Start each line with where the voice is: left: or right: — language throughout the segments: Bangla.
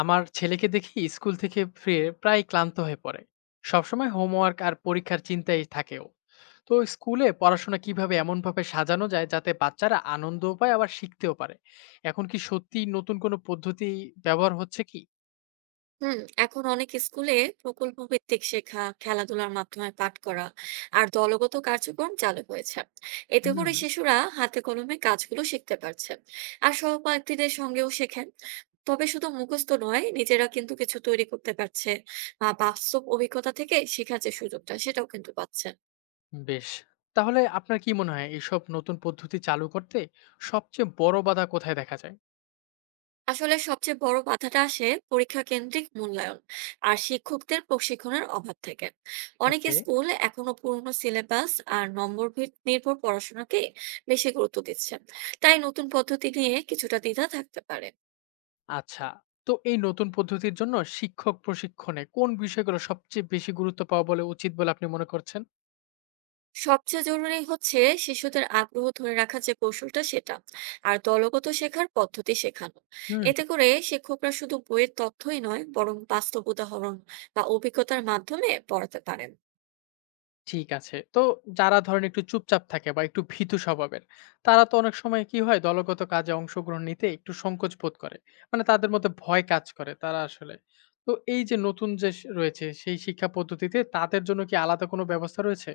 left: আমার ছেলেকে দেখি স্কুল থেকে ফিরে প্রায় ক্লান্ত হয়ে পড়ে। সবসময় হোমওয়ার্ক আর পরীক্ষার চিন্তায় থাকেও। তো স্কুলে পড়াশোনা কিভাবে এমনভাবে সাজানো যায় যাতে বাচ্চারা আনন্দ পায় আবার শিখতেও পারে? এখন কি সত্যি নতুন কোনো পদ্ধতি ব্যবহার হচ্ছে কি?
right: হুম। এখন অনেক স্কুলে প্রকল্প ভিত্তিক শেখা, খেলাধুলার মাধ্যমে পাঠ করা আর দলগত কার্যক্রম চালু হয়েছে। এতে করে
left: হুম।
right: শিশুরা হাতে কলমে কাজগুলো শিখতে পারছে আর সহপাঠীদের সঙ্গেও শেখেন। তবে শুধু মুখস্থ নয়, নিজেরা কিন্তু কিছু তৈরি করতে পারছে বা বাস্তব অভিজ্ঞতা থেকে শেখার যে সুযোগটা, সেটাও কিন্তু পাচ্ছে।
left: বেশ। তাহলে আপনার কি মনে হয়, এইসব নতুন পদ্ধতি চালু করতে সবচেয়ে বড় বাধা কোথায় দেখা যায়?
right: আসলে সবচেয়ে বড় বাধাটা আসে পরীক্ষা কেন্দ্রিক মূল্যায়ন আর শিক্ষকদের প্রশিক্ষণের অভাব থেকে। অনেক
left: ওকে।
right: স্কুল এখনো পুরনো সিলেবাস আর নম্বর নির্ভর পড়াশোনাকে বেশি গুরুত্ব দিচ্ছে। তাই নতুন পদ্ধতি নিয়ে কিছুটা দ্বিধা থাকতে পারে।
left: আচ্ছা। তো এই নতুন পদ্ধতির জন্য শিক্ষক প্রশিক্ষণে কোন বিষয়গুলো সবচেয়ে বেশি গুরুত্ব পাওয়া বলে উচিত বলে আপনি মনে করছেন?
right: সবচেয়ে জরুরি হচ্ছে শিশুদের আগ্রহ ধরে রাখার যে কৌশলটা সেটা, আর দলগত শেখার পদ্ধতি শেখানো।
left: হুম।
right: এতে করে শিক্ষকরা শুধু বইয়ের তথ্যই নয়, বরং বাস্তব উদাহরণ বা অভিজ্ঞতার মাধ্যমে পড়াতে পারেন।
left: ঠিক আছে। তো যারা ধরেন একটু চুপচাপ থাকে বা একটু ভীতু স্বভাবের, তারা তো অনেক সময় কি হয়, দলগত কাজে অংশগ্রহণ নিতে একটু সংকোচ বোধ করে। মানে তাদের মধ্যে ভয় কাজ করে, তারা আসলে। তো এই যে নতুন যে স রয়েছে সেই শিক্ষা পদ্ধতিতে তাদের জন্য কি আলাদা কোনো ব্যবস্থা রয়েছে?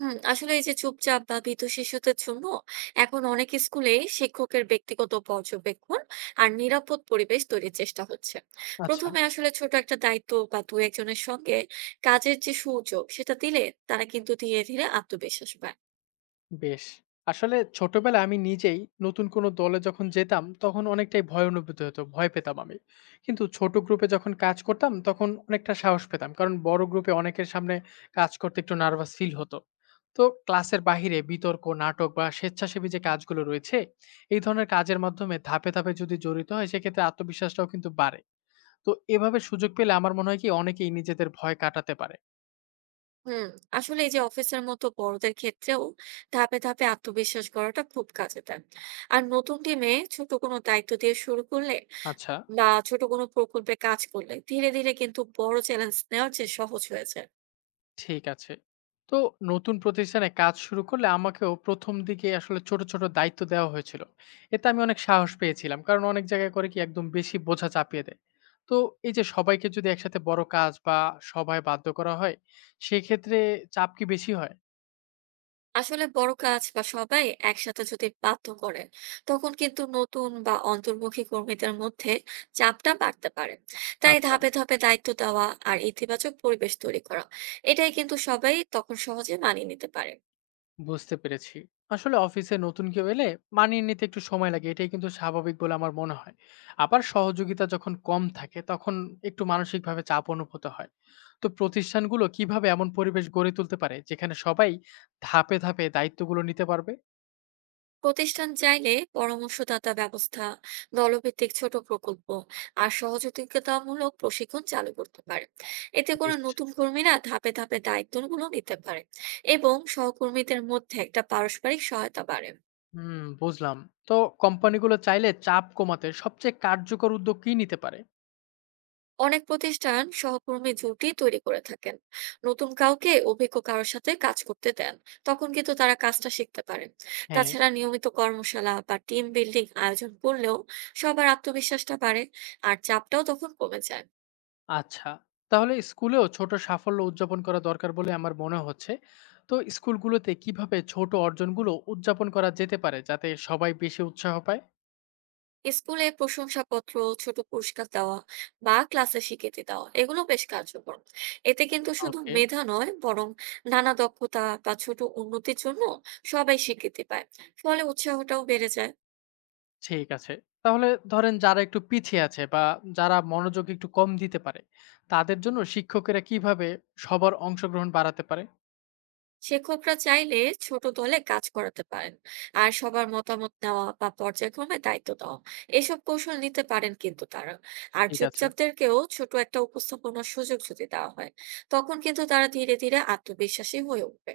right: হুম, আসলে এই যে চুপচাপ বা ভীত শিশুদের জন্য এখন অনেক স্কুলেই শিক্ষকের ব্যক্তিগত পর্যবেক্ষণ আর নিরাপদ পরিবেশ তৈরির চেষ্টা হচ্ছে।
left: আচ্ছা।
right: প্রথমে আসলে ছোট একটা দায়িত্ব বা দু একজনের সঙ্গে কাজের যে সুযোগ সেটা দিলে, তারা কিন্তু ধীরে ধীরে আত্মবিশ্বাস পায়।
left: বেশ! আসলে ছোটবেলায় আমি নিজেই নতুন কোনো দলে যখন যেতাম, তখন অনেকটাই ভয় অনুভূত হতো। ভয় পেতাম আমি। কিন্তু ছোট গ্রুপে যখন কাজ করতাম, তখন অনেকটা সাহস পেতাম। কারণ বড় গ্রুপে অনেকের সামনে কাজ করতে একটু নার্ভাস ফিল হতো। তো ক্লাসের বাহিরে বিতর্ক, নাটক বা স্বেচ্ছাসেবী যে কাজগুলো রয়েছে, এই ধরনের কাজের মাধ্যমে ধাপে, ধাপে যদি জড়িত হয়, সেক্ষেত্রে আত্মবিশ্বাসটাও কিন্তু বাড়ে। তো এভাবে সুযোগ পেলে আমার মনে হয় কি অনেকেই নিজেদের ভয় কাটাতে পারে।
right: হুম। আসলে এই যে অফিসের মতো বড়দের ক্ষেত্রেও ধাপে ধাপে আত্মবিশ্বাস করাটা খুব কাজে দেয়। আর নতুন টিমে ছোট কোনো দায়িত্ব দিয়ে শুরু করলে
left: আচ্ছা।
right: বা ছোট কোনো প্রকল্পে কাজ করলে, ধীরে ধীরে কিন্তু বড় চ্যালেঞ্জ নেওয়ার যে সহজ হয়েছে।
left: ঠিক আছে। তো নতুন প্রতিষ্ঠানে কাজ শুরু করলে আমাকেও ১ম দিকে আসলে ছোট, ছোট দায়িত্ব দেওয়া হয়েছিল। এতে আমি অনেক সাহস পেয়েছিলাম। কারণ অনেক জায়গায় করে কি একদম বেশি বোঝা চাপিয়ে দেয়। তো এই যে সবাইকে যদি একসাথে বড় কাজ বা সভায় বাধ্য করা হয়, সেক্ষেত্রে চাপ কি বেশি হয়?
right: আসলে বড় কাজ বা সবাই একসাথে যদি বাধ্য করে, তখন কিন্তু নতুন বা অন্তর্মুখী কর্মীদের মধ্যে চাপটা বাড়তে পারে। তাই
left: আচ্ছা।
right: ধাপে ধাপে দায়িত্ব দেওয়া আর ইতিবাচক পরিবেশ তৈরি করা, এটাই কিন্তু সবাই তখন সহজে মানিয়ে নিতে পারে।
left: বুঝতে পেরেছি। আসলে অফিসে নতুন কেউ এলে মানিয়ে নিতে একটু সময় লাগে। এটাই কিন্তু স্বাভাবিক বলে আমার মনে হয়। আবার সহযোগিতা যখন কম থাকে, তখন একটু মানসিকভাবে চাপ অনুভূত হয়। তো প্রতিষ্ঠানগুলো কিভাবে এমন পরিবেশ গড়ে তুলতে পারে যেখানে সবাই ধাপে, ধাপে দায়িত্বগুলো নিতে পারবে?
right: প্রতিষ্ঠান চাইলে পরামর্শদাতা ব্যবস্থা, দলভিত্তিক ছোট প্রকল্প আর সহযোগিতামূলক প্রশিক্ষণ চালু করতে পারে। এতে করে
left: বেশ।
right: নতুন কর্মীরা ধাপে ধাপে দায়িত্বগুলো নিতে পারে এবং সহকর্মীদের মধ্যে একটা পারস্পরিক সহায়তা বাড়ে।
left: হুম। বুঝলাম। তো কোম্পানিগুলো চাইলে চাপ কমাতে সবচেয়ে কার্যকর উদ্যোগ কি নিতে পারে?
right: অনেক প্রতিষ্ঠান সহকর্মী জুটি তৈরি করে থাকেন, নতুন কাউকে অভিজ্ঞ কারোর সাথে কাজ করতে দেন। তখন কিন্তু তারা কাজটা শিখতে পারেন।
left: হ্যাঁ।
right: তাছাড়া নিয়মিত কর্মশালা বা টিম বিল্ডিং আয়োজন করলেও সবার আত্মবিশ্বাসটা বাড়ে আর চাপটাও তখন কমে যায়।
left: আচ্ছা। তাহলে স্কুলেও ছোট সাফল্য উদযাপন করা দরকার বলে আমার মনে হচ্ছে। তো স্কুলগুলোতে কিভাবে ছোট অর্জনগুলো উদযাপন করা যেতে পারে যাতে সবাই বেশি উৎসাহ পায়?
right: স্কুলে প্রশংসাপত্র, ছোট পুরস্কার দেওয়া বা ক্লাসে স্বীকৃতি দেওয়া, এগুলো বেশ কার্যকর। এতে কিন্তু শুধু
left: ওকে।
right: মেধা নয়, বরং নানা দক্ষতা বা ছোট উন্নতির জন্য সবাই স্বীকৃতি পায়, ফলে উৎসাহটাও বেড়ে যায়।
left: ঠিক আছে। তাহলে ধরেন যারা একটু পিছিয়ে আছে বা যারা মনোযোগ একটু কম দিতে পারে, তাদের জন্য শিক্ষকেরা কিভাবে সবার অংশগ্রহণ বাড়াতে পারে?
right: শিক্ষকরা চাইলে ছোট দলে কাজ করাতে পারেন। আর সবার মতামত নেওয়া বা পর্যায়ক্রমে দায়িত্ব দেওয়া, এসব কৌশল নিতে পারেন কিন্তু তারা। আর
left: ঠিক আছে।
right: চুপচাপদেরকেও ছোট একটা উপস্থাপনার সুযোগ যদি দেওয়া হয়, তখন কিন্তু তারা ধীরে ধীরে আত্মবিশ্বাসী হয়ে উঠবে।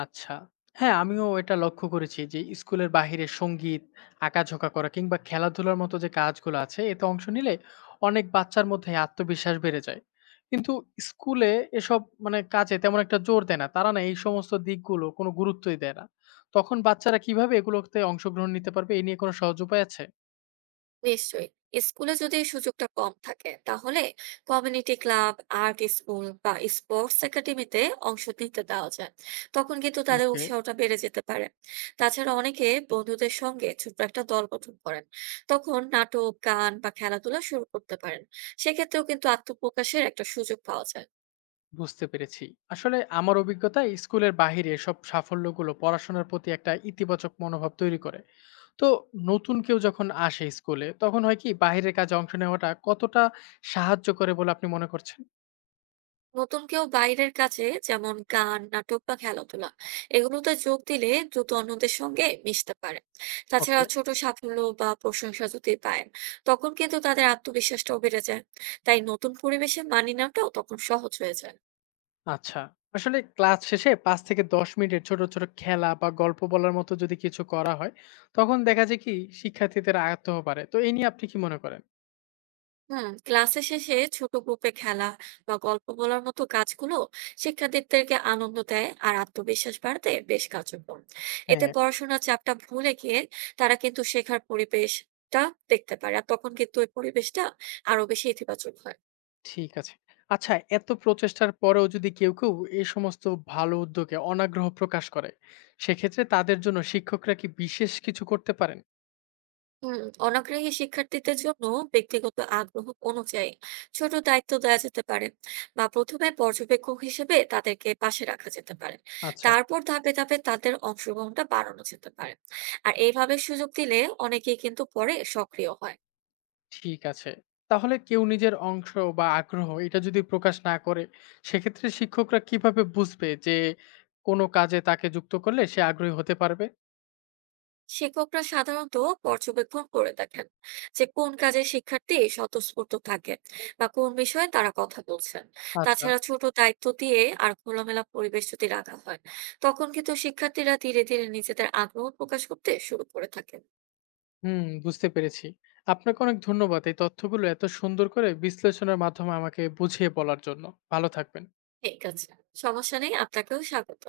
left: আচ্ছা। হ্যাঁ, আমিও এটা লক্ষ্য করেছি যে স্কুলের বাহিরে সংগীত, আঁকাঝোঁকা করা কিংবা খেলাধুলার মতো যে কাজগুলো আছে, এতে অংশ নিলে অনেক বাচ্চার মধ্যে আত্মবিশ্বাস বেড়ে যায়। কিন্তু স্কুলে এসব, মানে কাজে তেমন একটা জোর দেয় না। তারা না এই সমস্ত দিকগুলো কোনো গুরুত্বই দেয় না। তখন বাচ্চারা কিভাবে এগুলোতে অংশগ্রহণ নিতে পারবে, এ নিয়ে কোনো সহজ উপায় আছে?
right: নিশ্চয়ই, স্কুলে যদি এই সুযোগটা কম থাকে, তাহলে কমিউনিটি ক্লাব, আর্ট স্কুল বা স্পোর্টস একাডেমিতে অংশ নিতে দেওয়া যায়। তখন কিন্তু তাদের
left: ওকে।
right: উৎসাহটা বেড়ে যেতে পারে। তাছাড়া অনেকে বন্ধুদের সঙ্গে ছোট্ট একটা দল গঠন করেন, তখন নাটক, গান বা খেলাধুলা শুরু করতে পারেন। সেক্ষেত্রেও কিন্তু আত্মপ্রকাশের একটা সুযোগ পাওয়া যায়।
left: বুঝতে পেরেছি। আসলে আমার অভিজ্ঞতায় স্কুলের বাহিরে এসব সাফল্যগুলো পড়াশোনার প্রতি একটা ইতিবাচক মনোভাব তৈরি করে। তো নতুন কেউ যখন আসে স্কুলে, তখন হয় কি বাহিরের কাজে অংশ নেওয়াটা কতটা সাহায্য করে বলে আপনি মনে করছেন?
right: নতুন কেউ বাইরের কাছে, যেমন গান, নাটক বা খেলাধুলা, এগুলোতে যোগ দিলে দ্রুত অন্যদের সঙ্গে মিশতে পারে। তাছাড়া
left: ওকে।
right: ছোট সাফল্য বা প্রশংসা যদি পায়, তখন কিন্তু তাদের আত্মবিশ্বাসটাও বেড়ে যায়। তাই নতুন পরিবেশে মানিয়ে নেওয়াটাও তখন সহজ হয়ে যায়।
left: আচ্ছা। আসলে ক্লাস শেষে ৫ থেকে ১০ মিনিটের ছোট, ছোট খেলা বা গল্প বলার মতো যদি কিছু করা হয়, তখন দেখা যায় কি শিক্ষার্থীদের আয়ত্তও বাড়ে। তো এই নিয়ে আপনি কি মনে করেন?
right: হুম, ক্লাসের শেষে ছোট গ্রুপে খেলা বা গল্প বলার মতো কাজগুলো শিক্ষার্থীদেরকে আনন্দ দেয় আর আত্মবিশ্বাস বাড়াতে বেশ কার্যকর। এতে
left: হ্যাঁ।
right: পড়াশোনার চাপটা ভুলে গিয়ে তারা কিন্তু শেখার পরিবেশটা দেখতে পারে, আর তখন কিন্তু ওই পরিবেশটা আরো বেশি ইতিবাচক হয়।
left: ঠিক আছে। আচ্ছা, এত প্রচেষ্টার পরেও যদি কেউ এই সমস্ত ভালো উদ্যোগে অনাগ্রহ প্রকাশ করে, সেক্ষেত্রে তাদের জন্য শিক্ষকরা কি বিশেষ কিছু করতে পারেন?
right: হুম, অনাগ্রহী শিক্ষার্থীদের জন্য ব্যক্তিগত আগ্রহ অনুযায়ী ছোট দায়িত্ব দেওয়া যেতে পারে, বা প্রথমে পর্যবেক্ষক হিসেবে তাদেরকে পাশে রাখা যেতে পারে।
left: আচ্ছা।
right: তারপর ধাপে ধাপে তাদের অংশগ্রহণটা বাড়ানো যেতে পারে। আর এইভাবে সুযোগ দিলে অনেকেই কিন্তু পরে সক্রিয় হয়।
left: ঠিক আছে। তাহলে কেউ নিজের অংশ বা আগ্রহ এটা যদি প্রকাশ না করে, সেক্ষেত্রে শিক্ষকরা কিভাবে বুঝবে যে কোন কাজে তাকে যুক্ত করলে সে আগ্রহী হতে পারবে?
right: শিক্ষকরা সাধারণত পর্যবেক্ষণ করে দেখেন যে কোন কাজে শিক্ষার্থী স্বতঃস্ফূর্ত থাকে বা কোন বিষয়ে তারা কথা বলছেন।
left: আচ্ছা।
right: তাছাড়া ছোট দায়িত্ব দিয়ে আর খোলামেলা পরিবেশ যদি রাখা হয়, তখন কিন্তু শিক্ষার্থীরা ধীরে ধীরে নিজেদের আগ্রহ প্রকাশ করতে শুরু করে থাকেন।
left: হুম, বুঝতে পেরেছি। আপনাকে অনেক ধন্যবাদ এই তথ্যগুলো এত সুন্দর করে বিশ্লেষণের মাধ্যমে আমাকে বুঝিয়ে বলার জন্য। ভালো থাকবেন।
right: ঠিক আছে, সমস্যা নেই। আপনাকেও স্বাগত।